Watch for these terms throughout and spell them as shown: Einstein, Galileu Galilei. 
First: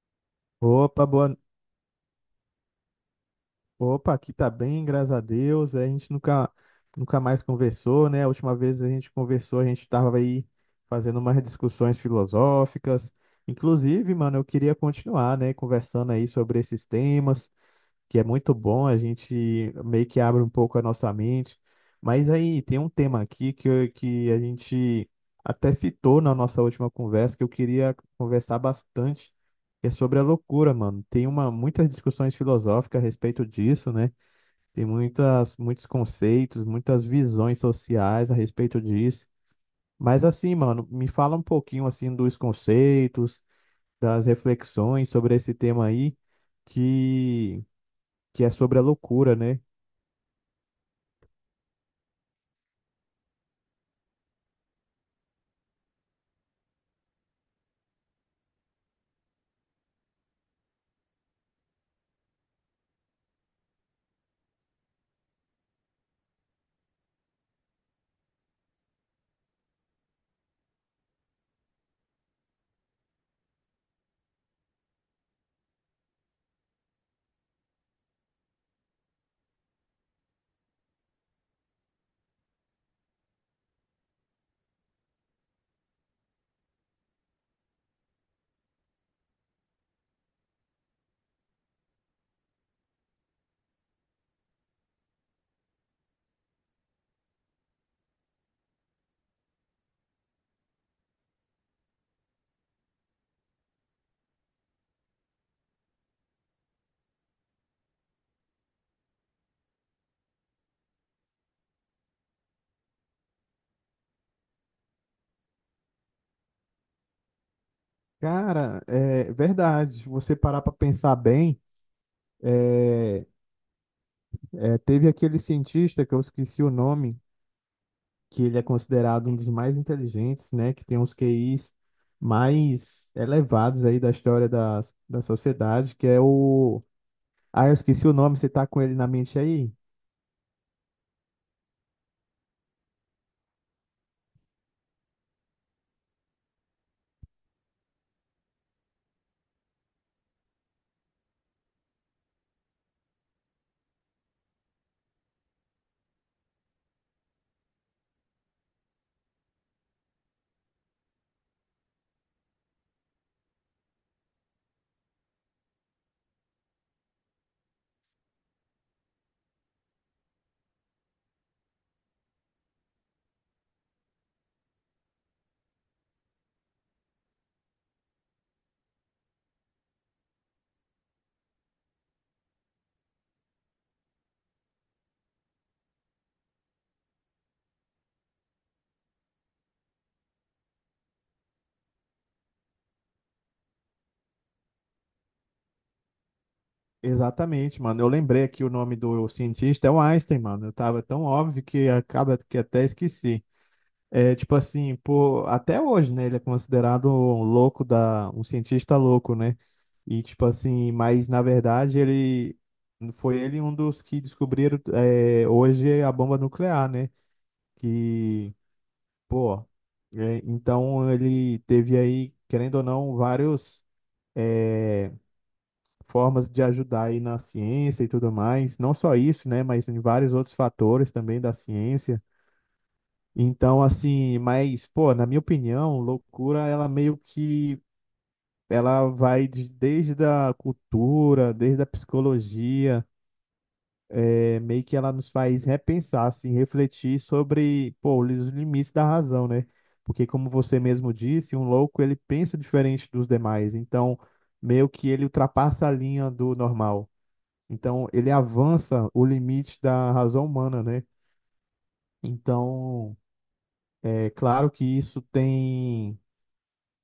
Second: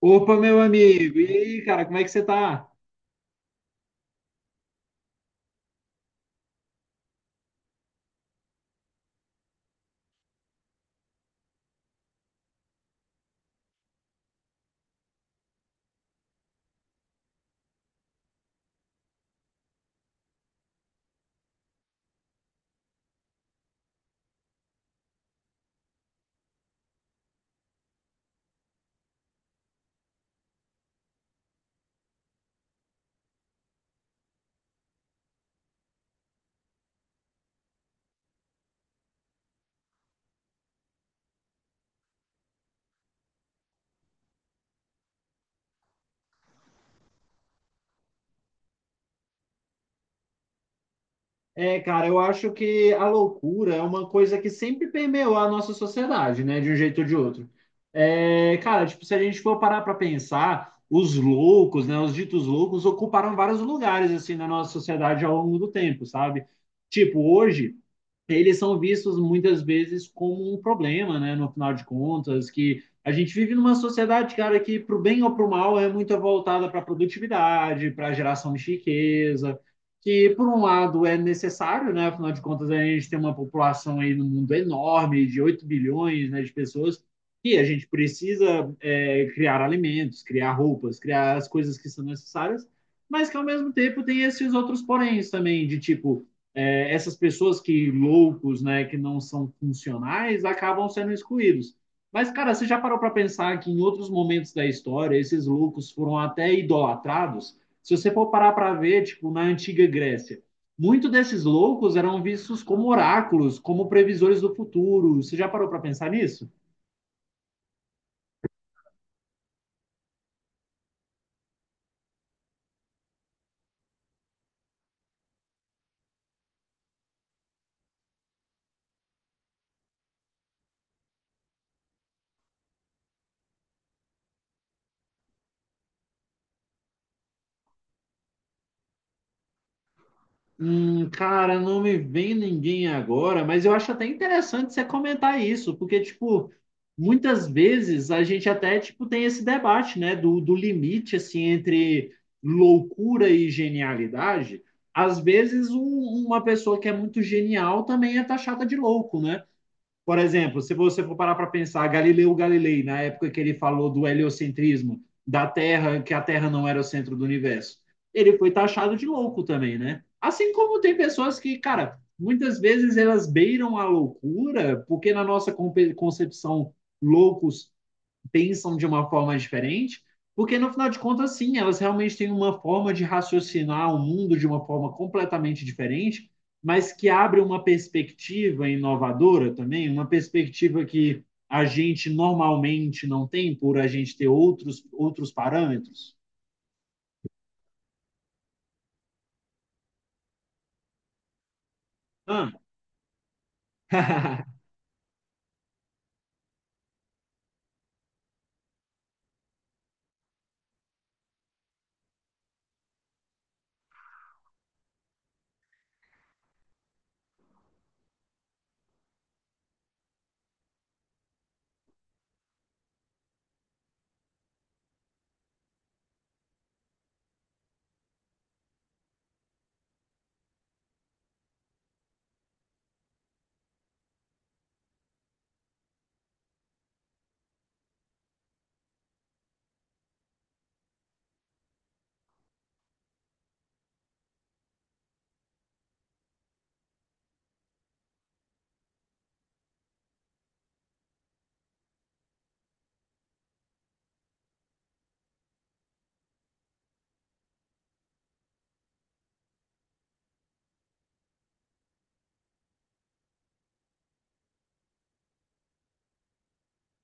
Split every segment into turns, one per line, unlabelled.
Opa, meu
Opa,
amigo! E
boa...
aí, cara, como é que você tá?
Opa, aqui tá bem, graças a Deus. É, A gente nunca, nunca mais conversou, né? A última vez a gente conversou, a gente tava aí fazendo umas discussões filosóficas. Inclusive, mano, eu queria continuar, né, conversando aí sobre esses temas que é muito bom, a gente meio que abre um pouco a nossa mente. Mas aí tem um tema aqui que, que a gente até citou na nossa última conversa, que eu queria conversar bastante, que é sobre a loucura, mano. Muitas discussões filosóficas a respeito disso, né? Muitos conceitos, muitas visões sociais a respeito disso. Mas assim, mano, me fala um pouquinho assim dos conceitos, das reflexões sobre esse tema aí, que, que é sobre a loucura, né?
É, cara, eu acho que a loucura é uma coisa que sempre permeou a nossa sociedade, né? De um jeito ou de outro. É, cara, tipo, se a gente for parar pra pensar, os loucos, né? Os ditos loucos ocuparam vários lugares, assim, na nossa sociedade ao longo do tempo, sabe? Tipo, hoje. Eles são vistos muitas vezes como um problema, né? No final de contas, que a gente vive numa sociedade, cara, que para o bem ou para o mal é muito voltada para a produtividade, para a geração de riqueza, que por um lado é necessário, né? Afinal de contas, a gente tem uma população aí no mundo enorme, de 8 bilhões, né, de pessoas, e a gente precisa criar alimentos, criar roupas, criar as coisas que são necessárias, mas que ao mesmo tempo tem esses outros poréns também, de tipo essas pessoas que loucos, né, que não são funcionais, acabam sendo excluídos. Mas, cara, você já parou para pensar que em outros momentos da história esses loucos foram até idolatrados? Se você for parar para ver, tipo, na antiga Grécia, muitos desses loucos eram vistos como oráculos, como previsores do futuro. Você já parou para pensar nisso?
Cara, é verdade. Se você parar para pensar bem, é, teve aquele cientista que eu esqueci o nome, que ele é considerado um dos mais inteligentes, né? Que tem os QIs mais elevados aí da história da sociedade, que é o... Ah, eu esqueci o nome, você tá com ele na mente aí?
Cara, não me vem ninguém agora, mas eu acho até interessante você comentar isso, porque, tipo, muitas vezes a gente até, tipo, tem esse debate, né, do limite, assim, entre loucura e genialidade. Às vezes, uma pessoa que é muito genial também é taxada de louco, né? Por exemplo, se você for parar para pensar, Galileu Galilei, na época que ele falou do heliocentrismo, da Terra, que a Terra não era o centro do universo, ele foi taxado de louco também, né? Assim como tem pessoas que, cara, muitas vezes elas beiram a loucura, porque na nossa concepção, loucos pensam de uma forma diferente, porque no final de contas, sim, elas realmente têm uma forma de raciocinar o mundo de uma forma completamente diferente, mas que abre uma perspectiva inovadora também, uma perspectiva que a gente normalmente não tem por a gente ter outros parâmetros.
Exatamente, mano. Eu lembrei aqui o nome do cientista, é o Einstein, mano. Eu tava tão óbvio que acaba
Ah.
que até esqueci. É, tipo assim, por, até hoje, né, ele é considerado um louco um cientista louco, né? E tipo assim, mas na verdade ele foi ele um dos que descobriram hoje a bomba nuclear, né? Que, pô, então ele teve aí, querendo ou não, vários eh, formas de ajudar aí na ciência e tudo mais. Não só isso, né? Mas em vários outros fatores também da ciência. Então, assim, mas, pô, na minha opinião, loucura, ela meio que... Ela vai desde a cultura, desde a psicologia, meio que ela nos faz repensar, assim, refletir sobre, pô, os limites da razão, né? Porque, como você mesmo disse, um louco ele pensa diferente dos demais, então meio que ele ultrapassa a linha do normal. Então, ele avança o limite da razão humana, né? Então, é claro que isso tem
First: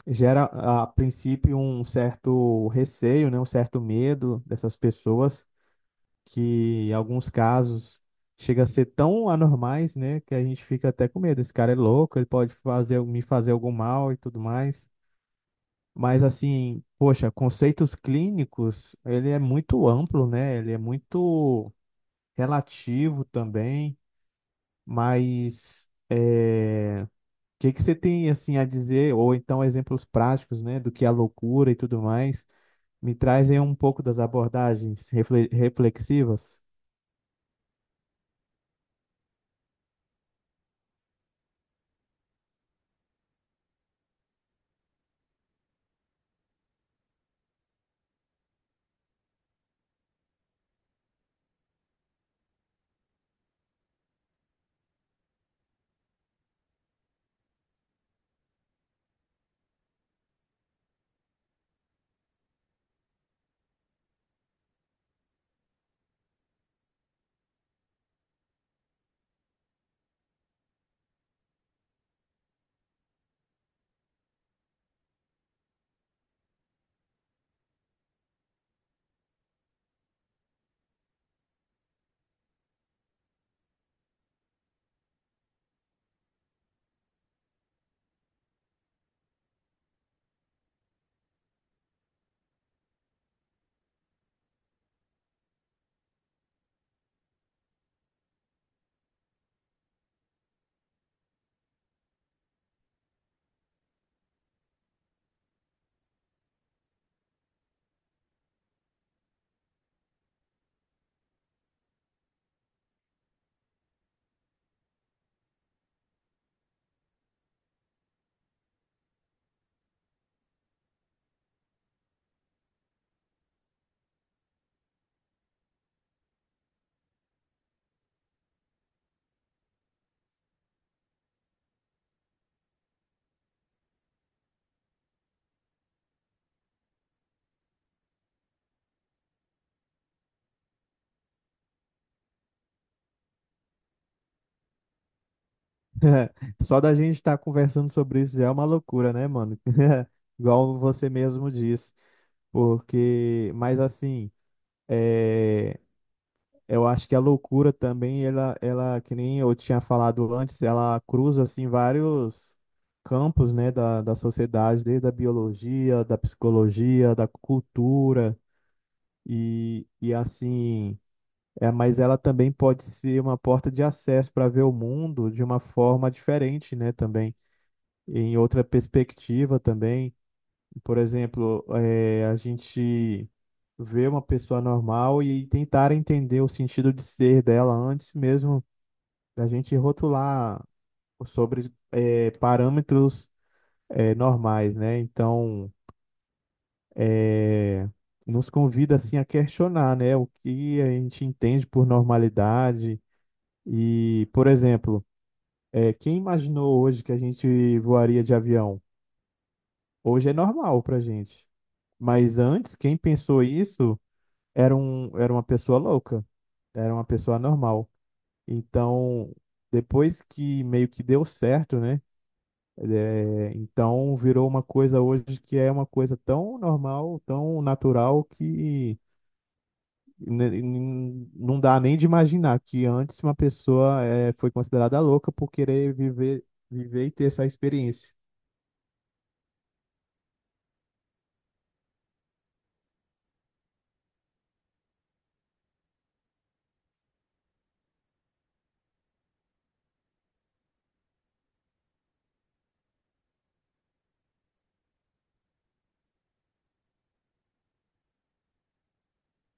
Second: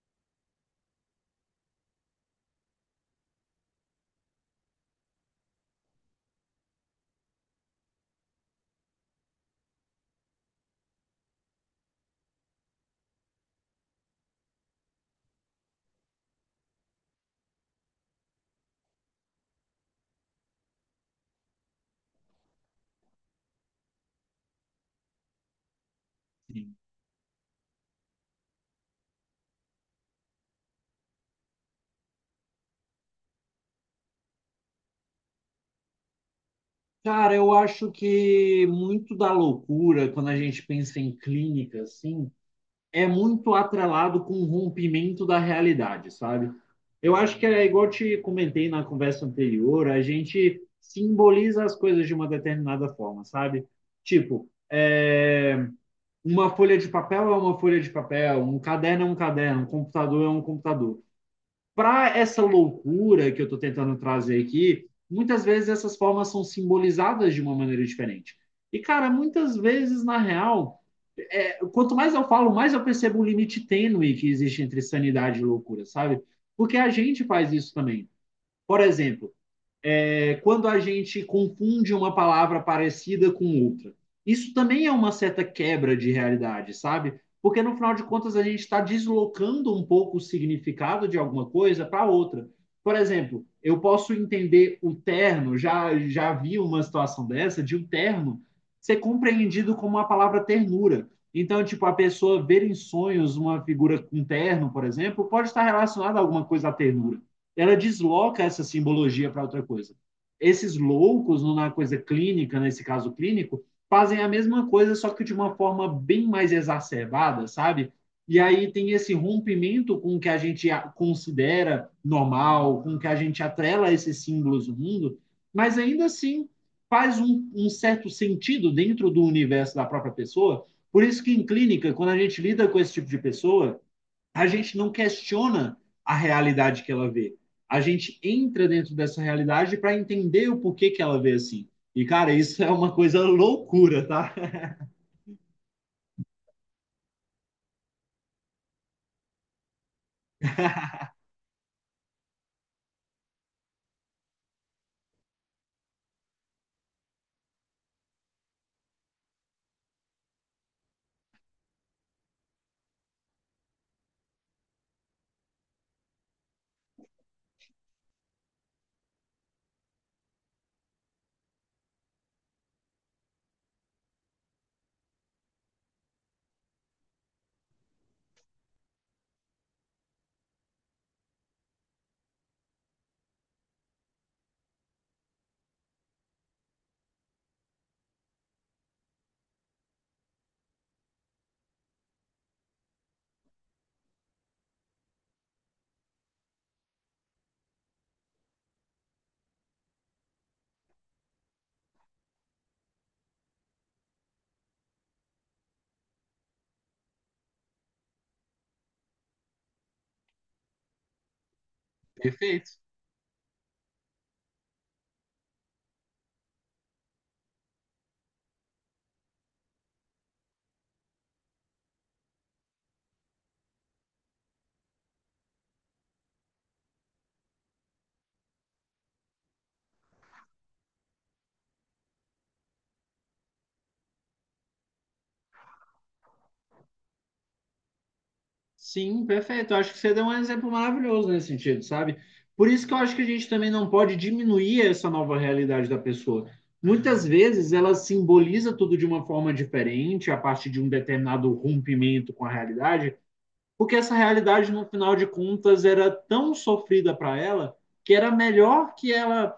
gera a princípio um certo receio, né, um certo medo dessas pessoas, que em alguns casos chega a ser tão anormais, né, que a gente fica até com medo. Esse cara é louco, ele pode fazer me fazer algum mal e tudo mais. Mas assim, poxa, conceitos clínicos, ele é muito amplo, né? Ele é muito relativo também, mas é... o que você tem assim a dizer, ou então exemplos práticos, né, do que é a loucura e tudo mais? Me trazem um pouco das abordagens reflexivas.
Cara, eu acho que muito da loucura, quando a gente pensa em clínica, assim, é muito atrelado com o rompimento da realidade, sabe? Eu acho que é igual eu te comentei na conversa anterior, a gente simboliza as coisas de uma determinada forma, sabe? Tipo, uma folha de papel é uma folha de papel, um caderno é um caderno, um computador é um computador. Para essa loucura que eu estou tentando trazer aqui, muitas vezes essas formas são simbolizadas de uma maneira diferente. E, cara, muitas vezes, na real, quanto mais eu falo, mais eu percebo um limite tênue que existe entre sanidade e loucura, sabe? Porque a gente faz isso também. Por exemplo, quando a gente confunde uma palavra parecida com outra. Isso também é uma certa quebra de realidade, sabe? Porque no final de contas a gente está deslocando um pouco o significado de alguma coisa para outra. Por exemplo, eu posso entender o terno, já vi uma situação dessa, de um terno ser compreendido como a palavra ternura. Então, tipo, a pessoa ver em sonhos uma figura com um terno, por exemplo, pode estar relacionada a alguma coisa à ternura. Ela desloca essa simbologia para outra coisa esses loucos, na coisa clínica, nesse caso clínico, fazem a mesma coisa, só que de uma forma bem mais exacerbada, sabe? E aí tem esse rompimento com o que a gente considera normal, com o que a gente atrela esses símbolos do mundo, mas ainda assim faz um certo sentido dentro do universo da própria pessoa. Por isso que em clínica, quando a gente lida com esse tipo de pessoa, a gente não questiona a realidade que ela vê. A gente entra dentro dessa realidade para entender o porquê que ela vê assim. E, cara, isso é uma coisa loucura, tá?
Só da gente estar conversando sobre isso já é uma loucura, né, mano? Igual você mesmo disse. Porque, mas assim, é, eu acho que a loucura também, que nem eu tinha falado antes, ela cruza assim vários campos, né, da sociedade, desde a biologia, da psicologia, da cultura e assim, mas ela também pode ser uma porta de acesso para ver o mundo de uma forma diferente, né, também em outra perspectiva também. Por exemplo, a gente ver uma pessoa normal e tentar entender o sentido de ser dela antes mesmo da gente rotular sobre parâmetros normais, né? Então, eh, nos convida assim a questionar, né, o que a gente entende por normalidade e, por exemplo, quem imaginou hoje que a gente voaria de avião? Hoje é normal para gente. Mas
Perfeito.
antes, quem pensou isso era uma pessoa louca, era uma pessoa normal. Então, depois que meio que deu certo, né? É, então virou uma coisa hoje que é uma coisa tão normal, tão natural que não dá nem de imaginar que antes uma pessoa foi considerada louca por querer viver, viver e ter essa experiência.
Sim, perfeito. Eu acho que você deu um exemplo maravilhoso nesse sentido, sabe? Por isso que eu acho que a gente também não pode diminuir essa nova realidade da pessoa. Muitas vezes ela simboliza tudo de uma forma diferente, a partir de um determinado rompimento com a realidade, porque essa realidade, no final de contas, era tão sofrida para ela que era melhor que ela,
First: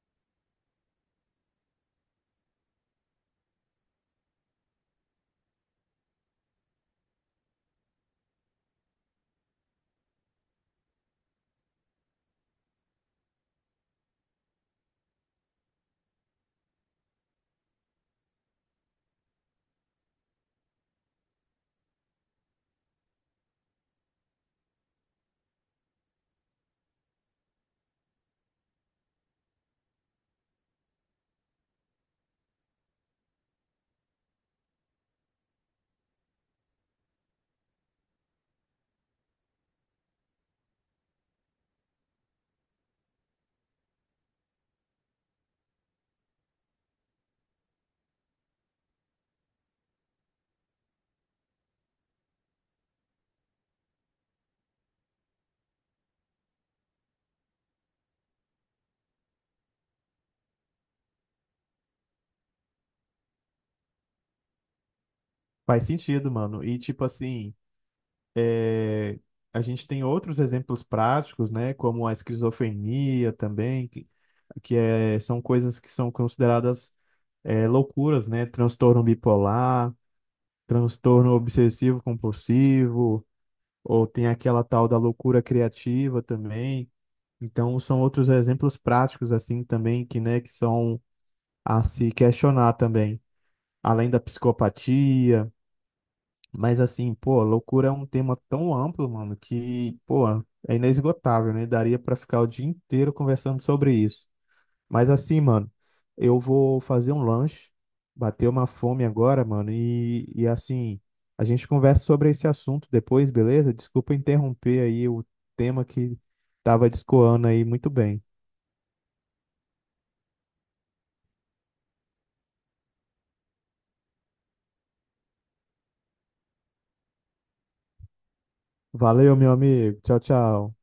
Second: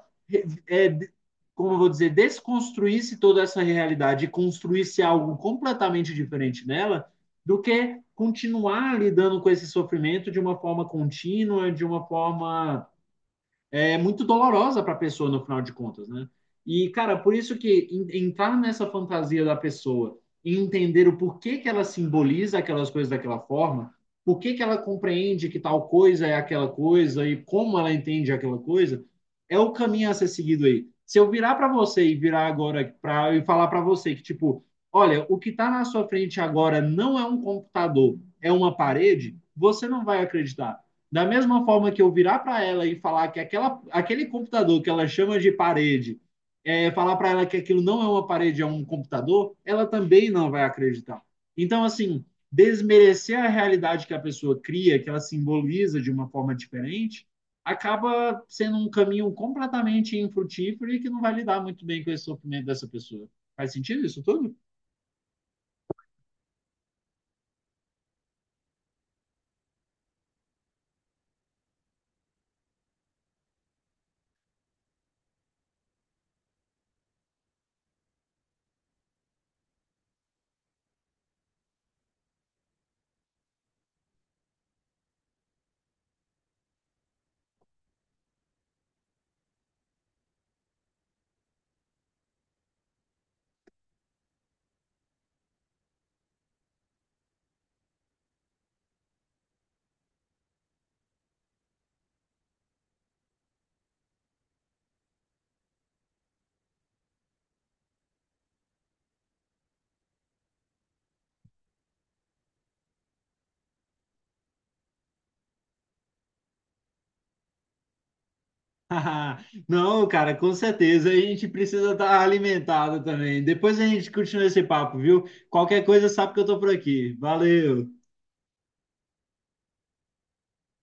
é, como eu vou dizer, desconstruísse toda essa realidade e construísse algo completamente diferente nela do que continuar lidando com esse sofrimento de uma forma contínua, de uma forma é muito dolorosa para a pessoa no final de contas, né? E, cara, por isso que entrar nessa fantasia da pessoa e entender o porquê que ela simboliza aquelas coisas daquela forma, por que que ela compreende que tal coisa é aquela coisa e como ela entende aquela coisa, é o caminho a ser seguido aí. Se eu virar para você e virar agora pra, e falar para você que, tipo, olha, o que está na sua frente agora não é um computador, é uma parede, você não vai acreditar. Da mesma forma que eu virar para ela e falar que aquela, aquele computador que ela chama de parede, é, falar para ela que aquilo não é uma parede, é um computador, ela também não vai acreditar. Então, assim, desmerecer a realidade que a pessoa cria, que ela simboliza de uma forma diferente, acaba sendo um caminho completamente infrutífero e que não vai lidar muito bem com esse sofrimento dessa pessoa. Faz sentido isso tudo?
Faz sentido, mano. E tipo assim. É, a gente tem outros exemplos práticos, né, como a esquizofrenia também, são coisas que são consideradas loucuras, né, transtorno bipolar, transtorno obsessivo compulsivo, ou tem aquela tal da loucura criativa também. Então, são outros exemplos práticos, assim, também, que, né, que são a se questionar também, além da psicopatia. Mas assim, pô, loucura é um tema tão amplo, mano, que, pô, é inesgotável, né? Daria pra ficar o dia inteiro conversando sobre isso. Mas assim, mano, eu vou fazer um lanche, bater uma fome agora, mano, e assim, a gente conversa sobre esse assunto depois, beleza? Desculpa interromper aí o tema que tava discoando aí muito bem.
Não, cara, com certeza. A gente precisa estar alimentado também. Depois a gente continua esse papo, viu? Qualquer coisa, sabe que eu tô por aqui. Valeu!
Valeu, meu amigo. Tchau, tchau.